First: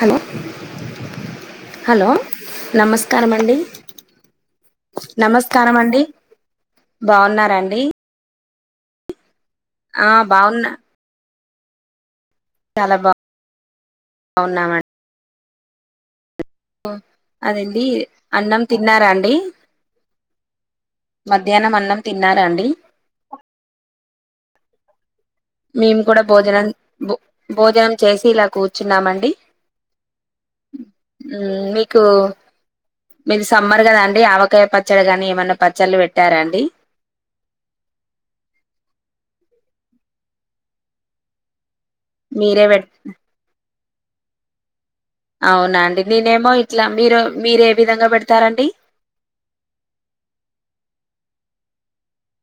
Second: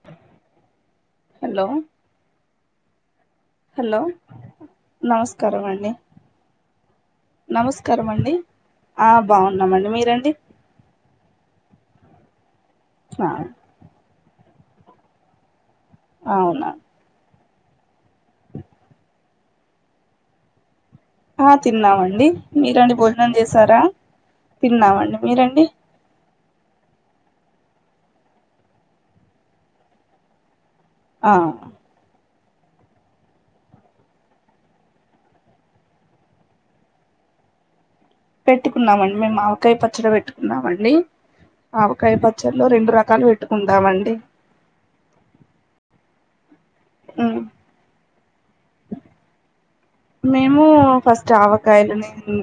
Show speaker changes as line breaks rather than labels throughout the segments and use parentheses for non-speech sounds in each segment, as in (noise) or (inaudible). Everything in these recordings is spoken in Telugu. హలో హలో నమ స్కారమండి
హలో
నమస్కారమండి
నమస్కారమండి ఆ బాగున్నామండి
ఆ
మీరండి
బాగున్నా
ఆ
బాగున్నామం
అవ్
ఓ అదండి అన్నం తిన్నారాండి
ఆ తిన్నామండి మీరండి భోజనం చేసారా తిన్నామండి మీరండి
మేం కూడా భోజనం భో భోజనం చేసి ఇలా కూర్చున్నామండి
ఆ
ఉమ్మ్ మీకు మీది సమ్మర్ కదాండి ఆవకాయ పచ్చడి గాని ఏమన్నా పచ్చళ్ళు పెట్టారాండి (unintelligible) (inaudible)
పెట్టుకున్నామండి మేము ఆవకాయ పచ్చడి పెట్టుకున్నామండి ఆవకాయ
మీరే
పచ్చడిలో
పె
రెండు రకాలు పెట్టుకుంటామండి
అవునా అండి నేనేమో ఇట్లా మీరు మీరు ఏ విధంగా పెడతారండి
మేము ఫస్ట్ ఆవకాయలని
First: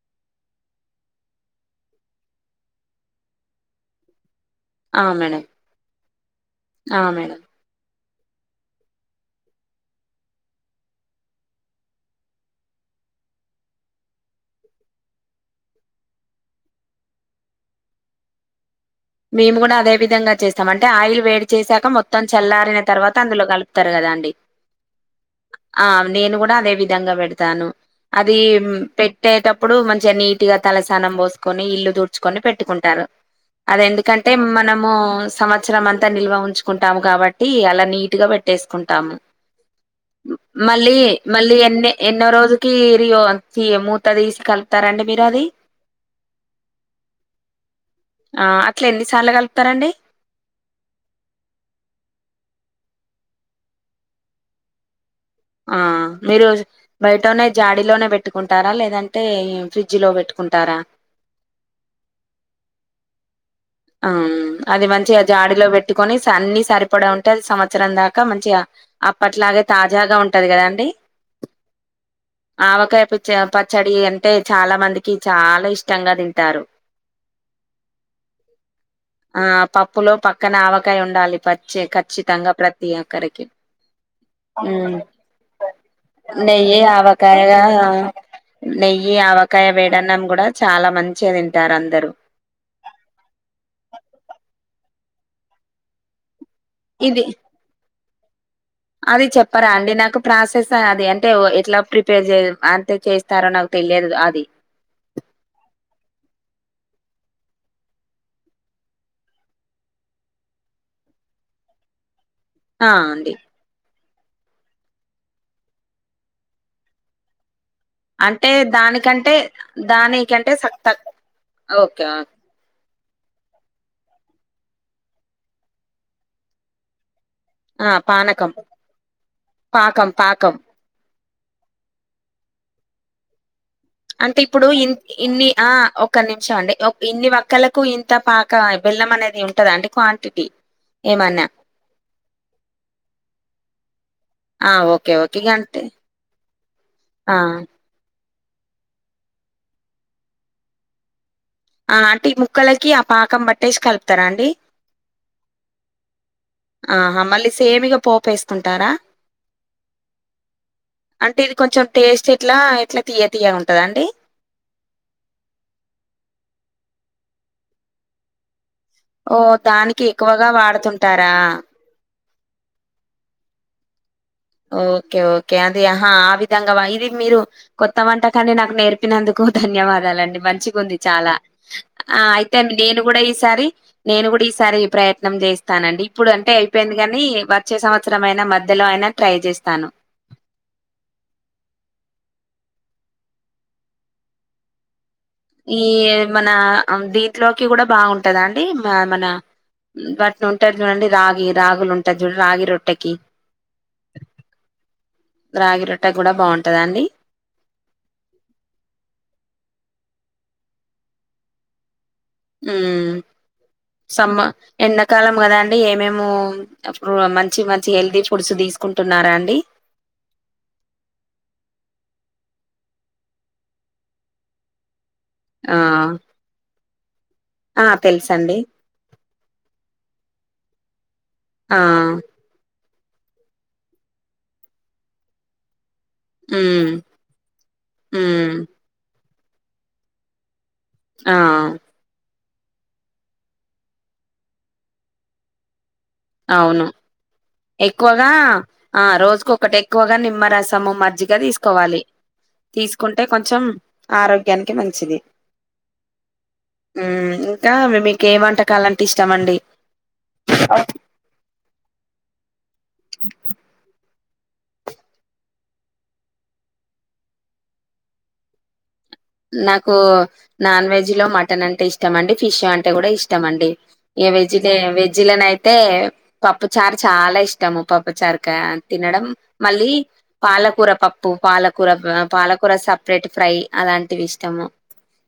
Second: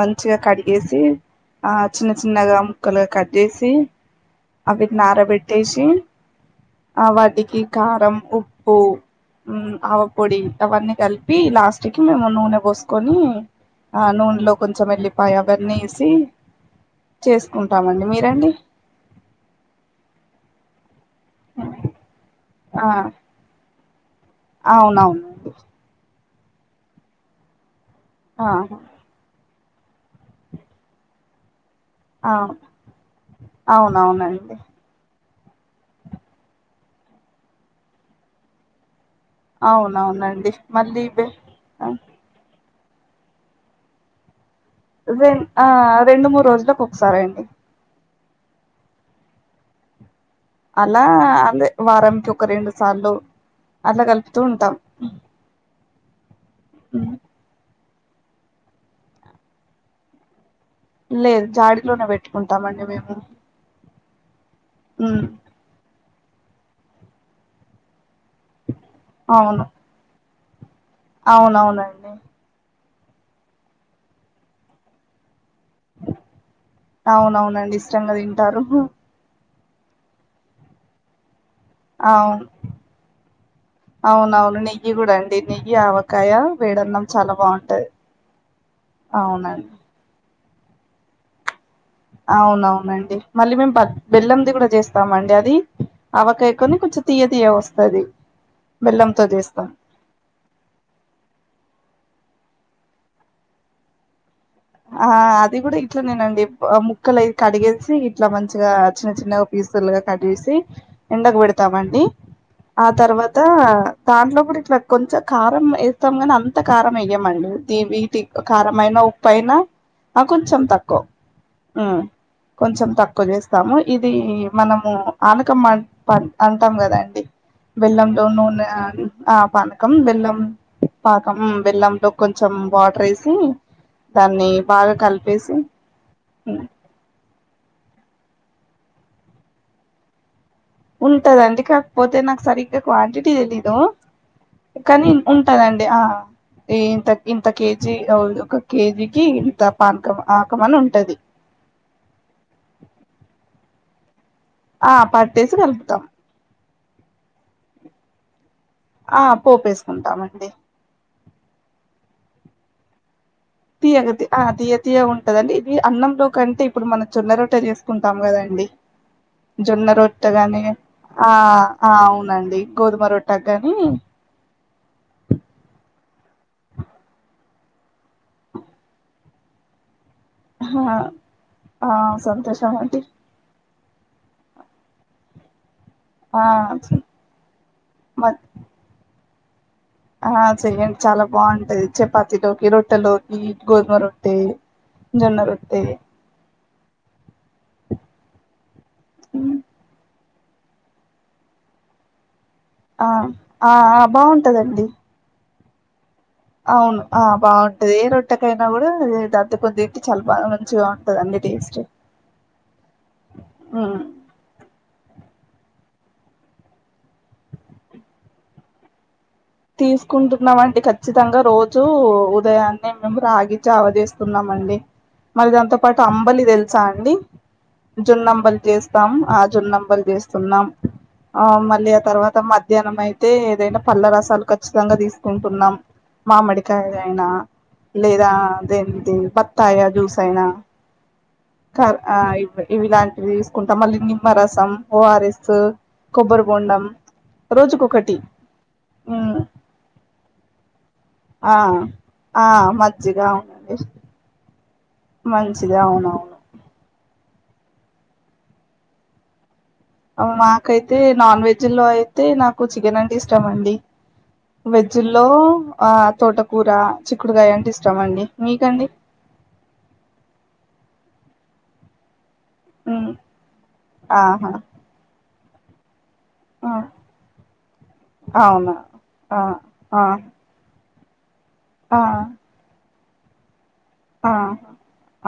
మంచిగా కడిగేసి ఆ చిన్న చిన్నగా ముక్కలుగా కట్ చేేసి అవిట్ని
ఆ మేడం
ఆరబెట్టేసి ఆ వాటికి కారం ఉప్పు ఉమ్మ్ ఆవపొడి అవన్నీ కలిపి లాస్ట్కి మేము నూనె పోసుకొని ఆ నూనెలో కొంచెం వెల్లిపాయ అవన్నెసి చేసుకుంటామండి మీరండి
మేము కూడా అదే విధంగా చేస్తాం అంటే ఆయిల్ వేడి చేశాక మొత్తం చల్లారిన తర్వాత అందులో కలుపు తారు కదండి
అవునవును
అదే విధంగా పెడతాను అది
ఆ
పెట్టేట ప్పుడు మంచిగా నీటీగా తలస్నానం పోసుకొని ఇల్లు
ఆ
తుడ్చుకొని పెట్టుకుంటారు అద ఎందుకంటే
అవునవునండి
మనము సంవత్సరం అంతా నిల్వ ఉంచుకుంటాము కాబట్టి అలా నీట్గా పెట్టేసుకుంటాము
అవునవునండి
మళ్ళీ
బె
మళ్ళీ ఎన్నే ఎన్నో రోజు కి రియో తీ మూత తిసికలు
ఆ రెండు మూడు రోజులకు ఒకసారి అండి
ఆ అట్లా ఎన్నిసార్లు కలుపుతారండి
అలా అదే వారంకి ఒక రెండు సార్లు అట్ల కలుపుతూ ఉంటాం
ఆ మీరు
ఉమ్.
బయటనే జాడిలోనే పెట్టుకుంటారా లేదంటే ఫ్రిడ్జ్‌లో పెట్టుకుం
లేదు జాడిలోనే పెట్టుకుంటామండి మేము
ఆ అది మంచిగా
ఉమ్,
జాడిలో పెట్టుకొని అన్ని సరిపడా ఉంటే అది సంవత్సరం దాకా ఇకా మంచిగా
అవును
అప్పట్లాగే తాజాగా ఉంటది కదా అండి
అవునవునండి
ఆవకాయపు పచ్చడి అంటే చాలా మందికి చాలా ఇష్టంగా తింటారు
అవునవునండి ఇష్టంగా తింటారు
ఆ పప్పులో పక్కన ఆవకాయ ఉండాలి పచ్చి
అవును
ఖచ్చితంగా ప్రతి ఒక్కరికి
అవునవును నెయ్యి
ఉమ్
కూడా అండి నెయ్యి ఆవకాయ
నెయ్యి
వేడన్నం చాలా
ఆవకాయగా
బాగుంటది
నెయ్యి ఆవకాయ
అవునండి
వేడన్నం కూడా చాలా మంచిది
అవునవునండి మళ్ళీ మేము బెల్లంది కూడా చేస్తాము అండి అది అవకాయ కాని కొంచెం
ఇది
తీయ తీయ వస్తది బెల్లంతో
అది
చేస్తాం
చెప్పరా అండి నాకు ప్రాసెస్ అది అంటే ఎట్లా ప్రిప పేర్ చేయడం అంతే చేస్తారో నాకు తెలియదు అది
ఆ అది కూడా ఇట్లా నేనండి ముక్కలు అ కడిగేసి ఇట్లా మంచిగా చిన్న చిన్నగా పి సులుగా కట్ చేసి ఎండకు పెడతామండి ఆ తర్వాత దాంట్లో కూడా ఇట్లా కొంచెం కారం వేస్తాం కానీ అంత కారం వేయమండి తివిటి
అంటే
కారంమైన
దానికంటే
పైన ఆ
దానికంటే
కొంచెం
సక్
తక్కువ
తక్ ఓకే
ఉమ్
ఓకే.
కొంచెం తక్కువ చేస్తాము ఇది ఇది మనము ఆనకం అంటాం కదాండి
ఆ
బెల్లం
పానకం
లోన్నన్న ఆ పనకం
పాకం
బెల్లం
పాకం
పా ఆమ్ బెల్లం తో కొంచెం వాటర్ వేసి
అంటే
దాన్ని
ఇప్పుడు ఇ
బాగా
ఇన్ని
కలిపేసి
ఆ ఒక నిమిషం అండి ఇన్ని ఒక్కలకు ఇంత పా ఇ బెల్లం అనేది ఉంటదా అండి క్వాంటిటీ ఏమన్నా
ఉంటదండి కాకపోతే నాకు సరిగ్గా క్వాంటిటీ తెలీదు
ఆ
కానీ
ఓకే ఓకే ఇగ అంతే
ఉంటదండి ఆ ఇంత
ఆ
ఇంత కేజీ అ ఒక కేజీకి ఇంత పానకం ఆ కమం అని ఉంటది
ఆ అంటే ఈ ముక్కలకి ఆ పాకం పట్టేసి కలుతారా అండి
ఆ పట్టేసి కలుపుతాం
ఆహ మళ్ళీ సేమిగా పోపేస్త ఉంటారా
ఆ పోపేసుకుంటామండి
అంటే ఇది కొంచెం టేస్ట్ ఇట్లా ఇట్లా తియ
దియే కతే ఆ దియే తియగ ఉంటదండి ఇది అన్నంలో కంటే ఇప్పుడు మనం జొన్న రొట్టె చేసుకుంటాం కదాండి
ఓ
జొన్న
దానికి ఎక్కువగా
రొట్టెగాని ఆ
వాడుతుంటారా
ఆ అవునండి దేయి గోధుమ రొట్టె గాని
ఓకే ఓకే అది ఆహా ఆ విధంగా ఇది మీరు కొత్త వంటకాన్ని నాకు నేర్పినందుకు ధన్యవాదాలండి మంచిగా ఉంది చాలా ఆ అయితే
సంతోషం
నేను
అండి
కూడా ఈసారి నేను కూడా ఈసారి ఈ ప్రయత్నం చే స్తానండి ఇప్పుడు
ఆ
అంటే అయిపోయింది కాని వచ్చే సంవత్సరం
మ
అయినా మధ్యలో అయినా ట్రై చేస్తాను
ఆ చెయ్యండి చాలా బాగుంటది చపాతిలోకి రొట్టెలోకి గోధుమ రొట్టె జొన్న
ఈ
రొట్టె
మన దీంట్లోకి కూడా బాగుంటద అండి మన వాటిని ఉంటారు చూడండి రాగి రాగులు ఉంటారు చూడం రాగి రొట్టెకి
ఆ ఆ బాగుంటదండి
రాగి రొటె
అవును ఆ బాగుంటది ఏ రొట్టెకైనా కూడా దద్ద కొద్ది ఇట్టి చ బాగా మంచిగా ఉంటది అండి టేస్ట్
ఉ
ఉమ్
సమ్మ ఎన్నకాలం కదండి ఏమేము మంచి మంచి హెల్దీ ఫుడ్స్ తీసుకుంటున్నారా. అండి
తీసుకుంటున్నామండి ఖచ్చితంగా రోజు ఉద్ ఉదయాన్నే మేము రాగి జావా చేస్తున్నామండి మరి
ఆ
దాంతో పాటు అంబలి తెలుసా అండి
ఆ తెలుసండి
జొన్నంబలు చేస్తాం ఆ జొన్నంబలు చేస్తున్నాం ఆ మళ్ళీ ఆ తర్వాత మధ్యాహ్నం అయితే ఏదైనా పల్ల రసాలు ఖచ్చితంగా తీసుకుంటున్నాం. మామిడికాయ
ఉమ్
అయినా లేదా
ఉమ్
దే దే బత్తాయ జ్యూస్ అయినా
ఆ
కద్ ఆ ఇవిలాంటివి తీసుకుంటాం మళ్ళీ నిమ్మరసం ఓవారరేస్సు
అవును ఎక్కువగా ఆ
ఉమ్
రోజుకు ఒకటి ఎక్కువగా నిమ్మరసము మ మ్జిగా
ఆ
తీసుకోవాలి
ఆ మజ్జిగ
తీసుకుంటే కొంచెం
అవునండి
ఆరో గ్యానికి మంచిది
మంచిది అవునవును
ఉ ఇంకా మీ మీకి ఏ వంటకాలంటే ఇష్టామండి
మాకైతే నాన్ వెజ్లో అయితే నాకు చికెన్ అంటే ఇష్టామండి. వెజ్జుల్లో ఆ తోటకూర చిక్కుడుకాయ అంటే ఇష్టామండి మీకండి.
నాకు నాన్ వెజ్లో మటన్ అంటే ఇష్టం అండి ఫిష్ అంటే కూడా
ఉమ్
ఇష్టం అండి ఇక
ఆహా
వెజ్టేరియా వెజ్జులోనా అయితే పప్పు
ఆ
చారు చాలా ఇష్టము పప్పు చారు క
అవునా
తినడం
ఆ
మళ్ళీ
ఆ
పాలకూర ప్పు పాలకూర
ఆ
అ పాలకూర సెపరేట్ ఫ్రై అలా టివి
ఆ
ఇష్టము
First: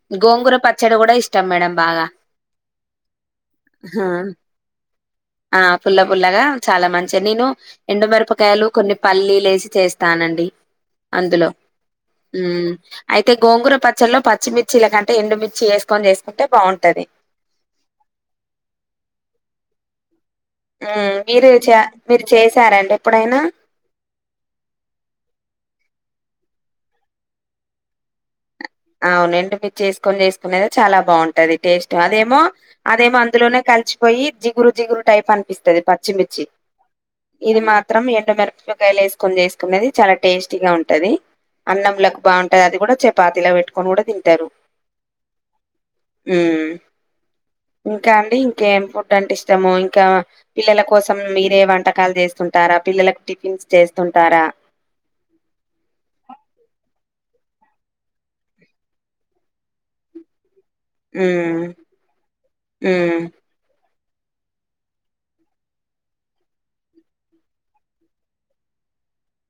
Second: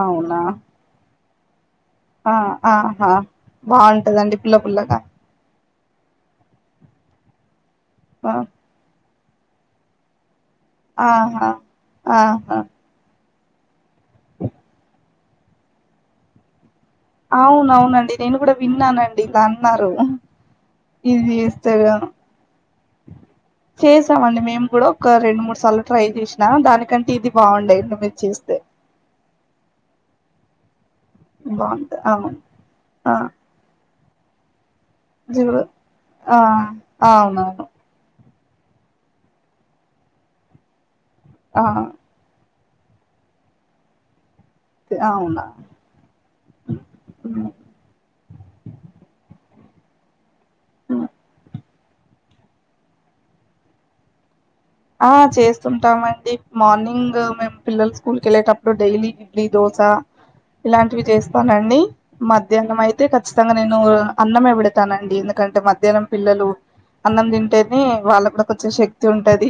అవునా
గోంగూర పచ్చడి కూడా ఇష్
ఆ ఆ ఆ బాగుంటదండి పుల్ల పుల్లగా
ఆ పుల్ల పుల్లగా చాలా మంచిగా నేను
ఆ
ఎండుమిరపకాయలు కొన్ని పల్లీ లేసి చేస్తానండి అందులో
ఆహా
ఉ
ఆహా
అయి తే గోంగుర పచ్చల్లో పచ్చిమిర్చిలకంటే ఎండు మర్చి వేసుకొని చేసుకుంటే బాన్
అవునవునండి నేను కూడా విన్నానండి ఇలా అన్నారు.
ఉ
ఇది
మీరు
చేస్తే
చ్య మీరు చేసారంటడి ఎప్పుడైనా
చేసామండి మేము కూడా ఒక రెండు మూడు సార్లు ట్రై చేసి నా దానికంటే ఇది బాగుండ్యా ఎండుమిర్చి యేస్తే
అవునండి ఎండుమిర్చి యేసుకొని చేసుకునేదే చాలా బాగుంటది టేస్ట్
బాగుంది అవును
అదేమో
ఆ
అదేమో అందులోనే కలిసిపోయి జిగురు జిగులు టైప్
జీవ
అనిపిస్తది
ఆ
పచ్చిమిర్చి ఇది
అవునవును
మాత్రం ఎండ మిరప్ కాయలు వేసుకొని చేసుకునేది చాలా టేస్టీగా ఉంటది
ఆ
అన్నంలోకి బాగున్ టాది అది కూడా చపాతిలా పెట్టుకొని కూడా తింటారు.
అవునా
ఉ ఇంకా అండి ఇంకేం ఫుడ్ అంటే ఇ ము ఇంకా పిల్లల కోసం మీరే వంట కాలు చేస్తుంటారా పిల్లలకు టిఫిన్స్ చేస్తుంటారా
ఆ చేస్తుంటామండి మార్నింగు మేము పిల్లలు స్కూల్కి వెళ్ళేటప్పుడు డైలీ ఇడ్లీ దో స ఇలాంటివి
హ్మ్.
చేస్తానండి మధ్యాహ్నం అయితే
హ్మ్.
ఖచ్చితంగా నేను అన్నమే పెడతానండి ఎందుకంటే మధ్యాహ్నం పిల్లలు అన్నం తింటేనే వాళ్ళ కూడా కొంచం శక్తి ఉంటాది.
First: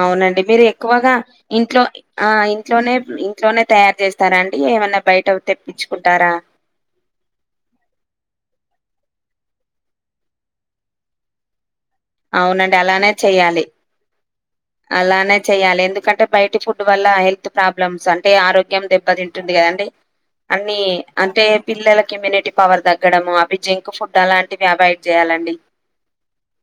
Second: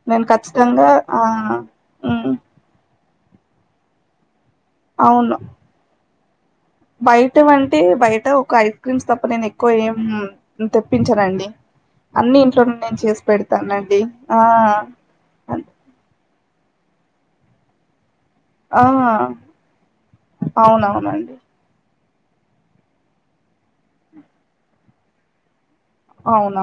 అవునండి మీరు ఎక్కువగా
ఆ
ఇంట్లో ఆ
ఉమ్
ఇంట్లోనే ఇంట్లోనే తయారు చేస్తారా ఏమన్నా బయట
అవును
తెప్పించుకుంటారా
బయటవంటే బయట ఒక ఐస్ క్రీమ్స్ తప్ప నేను ఎక్కువ ఏమ్ తెప్పించానండి. అన్ని ఇంట్లోనే
అవునండి.
నేను
అలానే
చేసి
చేయాలి.
పెడతానండి ఆ అన్
బయట ఫుడ్ వల్ల హెల్త్ ప్రాబ్లమ్స్ అంటే అంటే ఆరోగ్యం
ఆ
దెబ్బతింటుంది కదండి అన్ని
అవునవునండి
అంటే పిల్లల ఇమ్యూనిటీ పవర్ తగ్గడము అవి జింక్ ఫుడ్ అలాంటివి అవాయిడ్ చేయాలండి
అవును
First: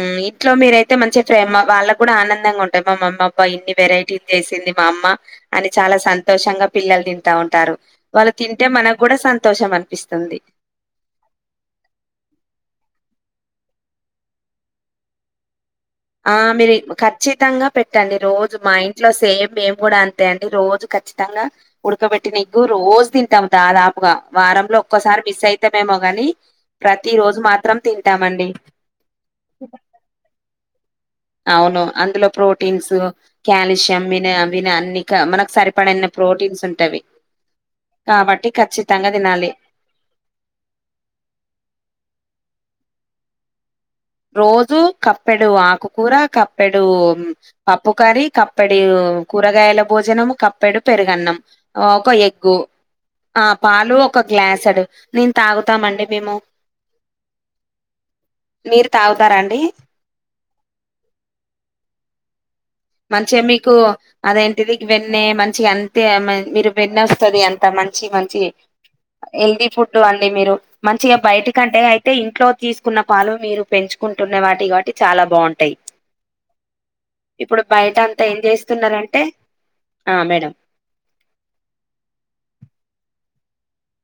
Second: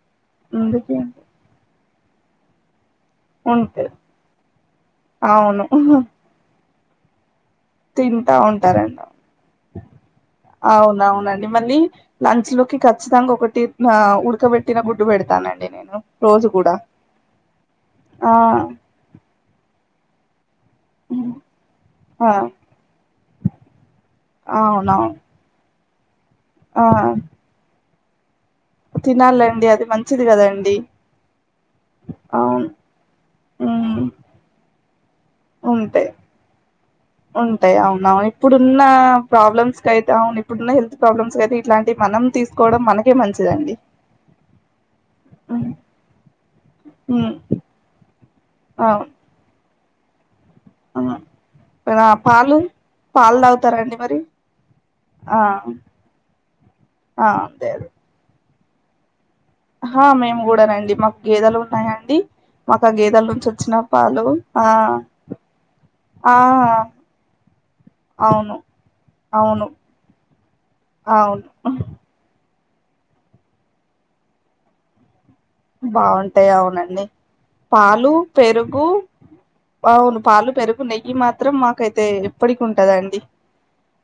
ఉం ఇంట్లో మీరైతే
అందుకే
మంచి ప్రేమ వాళ్ళ కూడా ఆనందంగా ఉంటాయి మా మమ్మ అబ్బ ఇన్ని
ఉంటది
వెరైటీస్ చేసింది మా అమ్మ
అవును
అని చాలా సంతోషంగా పిల్లలు తింటా ఉంటారు వాళ్ళు
తింటా
తింటే మనకు
ఉంటారండి
కూడా సంతోషం అనిపిస్తుంది
అవునవునండి మళ్ళీ లంచ్ లోకి ఖచ్చితంగా ఒకటి ఆ ఉడకబెటిన గుడ్డు పెడతానండి నేను
ఆ
రోజు
మీరు
కూడా
ఖచ్చితంగా పెట్టండి
ఆ
రోజు మా ఇంట్లో సేమ్ మేము కూడా అంతే అండి రోజు
హ్మ్.
ఖచ్చితంగా
ఆ
ఉడకబెట్టిన ఎగ్గు రోజు తింటాం దాదాపుగా వారంలో
అవునవును
ఒక్కసారి మిస్ అయితే మేమో కాని
ఆ
ప్రతి రోజు మాత్రం తింటామండి
తినాలండి అది మంచిది కదండి
అవును అందులో
అవును
ప్రోటీన్స్ కాల్షియం
ఉమ్
విన విన అన్ని నాకు సరిపడిన్న
ఉంటాయి
ప్రోటీన్స్ ఉంటవి
ఉంటాయి అవునా
కాబట్టి
ఇప్పుడున్న
ఖచ్చితంగా తినాలి.
ప్రాబ్లమ్స్ కయితే అవును ఇప్పుడున్న హెల్త్ ప్రాబ్లమ్స్ కయితే ఇట్లాంటి మనం తీసు కోవడం మనకే మంచిదండి
రోజు కప్పెడు
ఉమ్
ఆకుకూర కప్పెడు
ఉమ్
పప్పు కర్రీ కప్పెడు
అవును
కూరగాయల భోజనం కప్పెడు
ఆ
పెరుగన్నం
ఆ
ఒక
పాలు
ఎగ్గు
పాలు
ఆ
తాగుతారండి
పాలు
మరి
ఒక గ్లాస్ యేడు నేను
ఆ
తాగుతామండి మేము
ఆ అదే అదే
మీరు తాగు
హా మేము కూడా నండి మాకు గేదలు ఉన్నాయాండి
మంచిగా మీకు అద
ఆ
ఎంటిది వెన్న మంచిగా అంతే
ఆ
మీరు వెన్న వస్తుంది అంత మంచి మంచి
అవును అవును
హెల్దీ ఫుడ్ అండి మీరు మంచిగా బయట
అవును
కంటే అయితే ఇంట్లో తీసుకు కున్న పాలు మీరు పెంచుకుంటున్న వాటి కాబట్టి చాలా బాగుంటాయి
బాగుంటాయి అవునండి
ఇప్పుడు బయట
పాలు
అంతా ఏం
పెరుగు
చేస్తున్నారంటే ఆ
అవును పాలు
మేడం
పెరుగు నెయ్యి మాత్రం మాకైతే ఎప్పటికి ఉంటదండి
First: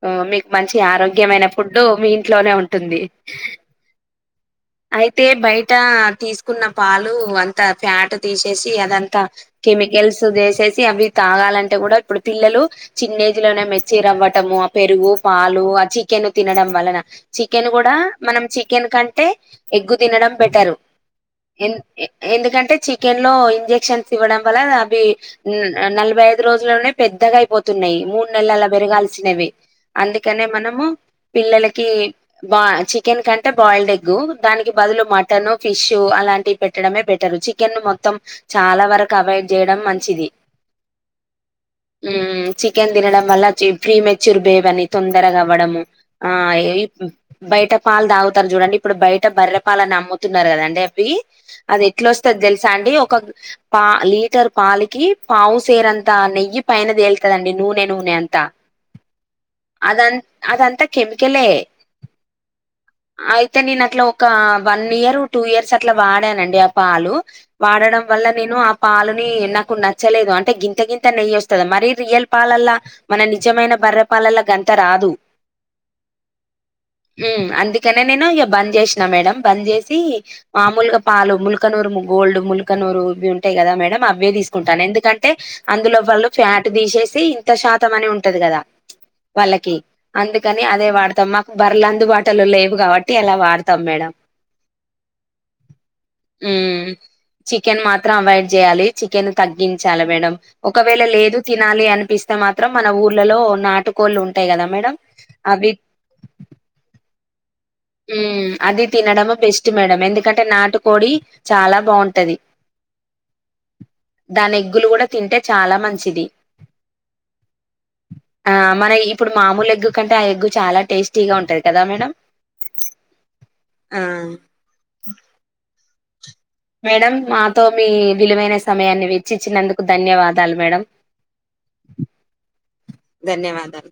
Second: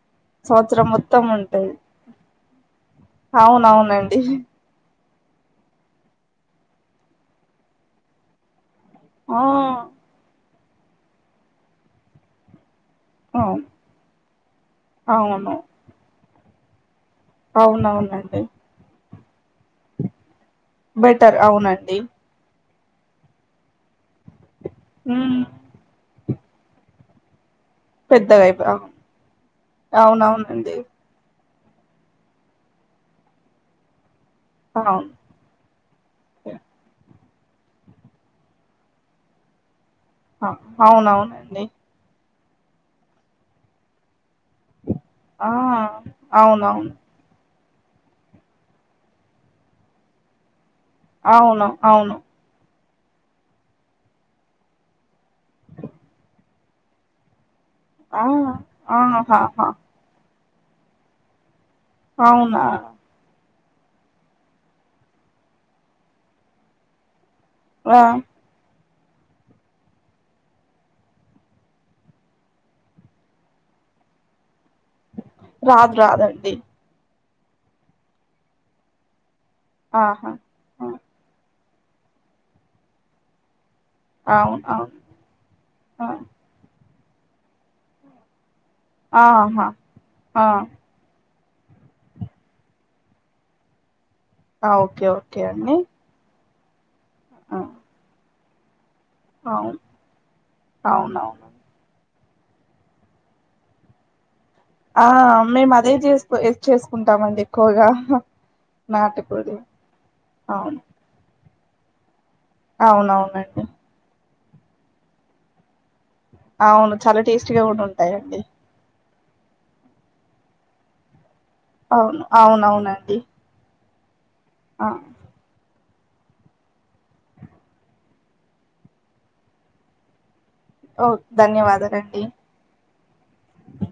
ఆ మీకు మంచి
సంవత్సరం మొత్తం
ఆరోగ్యమైన
ఉంటది
ఫుడ్డు మీ ఇంట్లోనే ఉంటుంది
అవునవునండి
అయితే బయట తీసుకున్న పాలు అంత ఫ్యాట్ తీసేసి అదంతా
ఆ
కెమికల్స్ వేసేసి అవి తాగాలంటే కూడా ఇప్పుడు పిల్లలు చిన్న ఏజ్లోనే
అవును
మెర్చి రవ్వటము ఆ పెరుగు
అవును
పాలు ఆ చికెన్ తినడం వలన చికెన్ కూడా
అవునవునండి
మనం చికెన్ కంటే ఎగ్గు తినడం బెటర్
బెటర్
ఎ
అవునండి
ఎందుకంటే చికెన్ లో ఇంజెక్షన్స్ ఇవ్వడం వల్ల అవి
ఉమ్
నలభై ఐదు రోజులోనే పెద్దగా అయిపోతుంది న్నాయి మూడు
పెద్దగా
నెలలు
అయిపో
పెరగాల్సినవి అందుకనే
అవునవునండి
మనము పిల్లలకి బా చికెన్ కంటే బాయిల్డ్ దానికి బదులు
అవును
మటన్ ఫిష్ అలాంటివి పెట్టడమే బే టరు చికెన్ మొత్తం చాలా వరకు అవాయిడ్ చేయడం మంచి
అవునవునండి
మ్మ్ చికెన్ తినడం వల్ల ప్రీ మెచ్యూర్ బేబ్ అని తొందరగా
ఆ
అవ్వడము ఆ
అవునవును
బయట పాలు తాగుతారు చూడండి ఇప్పుడు బయట బర్రె పాలని అమ్ముతున్నారు కదండీ వి
అవును
అది ఎట్లా
అవును
వస్తది తెలుసా అండి ఒక పా లీటర్ పాలికి పావుసేరంతా నెయ్యి పైన తేలుతదండి నూ
ఆ అహా హా
అదం అదంతా కెమికలే
అవునా
అయితే నేను అట్లా ఒక వన్ ఇయర్ టూ ఇయర్స్ అట్లా వాడానండి ఆ పాలు
ఆ
వాడడం వల్ల నేను ఆ పాలుని నాకు నచ్చలేదు అంటే గింత గింత నెయ్యి వస్తుంది మరి రియల్ పాలల్లా మన నిజమైన బర్ర పాలల గ
రాదు రాదండి
అందుకనే నేను ఇక బంద్ చేసిన మేడం బంద్ చేసి
ఆహా ఆ!
మామూలుగా పాలు ము ముల్కనూరు గోల్డ్ ముల్కనూరు (unintelligible) ఉంటయ్ కదా మ అవే
అవును
తీసుకుంటాను
అవును
ఎందుకంటే అందులో
ఆ!
వాళ్ళు ఫ్యాట్ తీసేసి ఇంత శాతం అని ఉంటది కద
ఆహా
వాళ్ళకి
ఆ
అందుకని
ఆ!
అదే వాడతమ బర్రెలు అందుబాటులో లేవు కాబట్టి అలా వాడతాం మేడం
ఓకే ఓకే అండి
ఉ
ఆ!
చికెన్ మాత్రం అవయిడ్ చేయాలి చికెన్
అవును
తగ్గించాలి మేడం ఒకవేళ లేదు
అవునవును
తినాలి అనిపిస్తే మాత్రం మన ఊర్లలో నాటుకోళ్ళు ఉంటాయి కదా మేడం
ఆ
అవి
మేము అదే చేసుకో చేసుకుంటామండి ఎక్కువగా
అది తినడ
నాటుకోడి
బెస్ట్ మేడం ఎందుకంటే
అవును
నాటు కోడి చాలా బాగుంటది
అవునవునండి
దాని ఎగ్గులు కూడ తింటే చాల మంచిది
అవును చాలా టేస్టీగా కూడా ఉంటాయండి
ఆ మన ఇప్పుడు మామూలు ఎగ్ క ఆ ఎగ్గు చాల టేస్టీగా ఉ
అవును అవునవునండి
ఆ
ఆ
మేడం మాతో మీ విలువైన సమయాన్ని వెచ్చిచ్చినందుకు ధన్యవ
ఓ ధన్యవాదాలండి
ధన్యవాద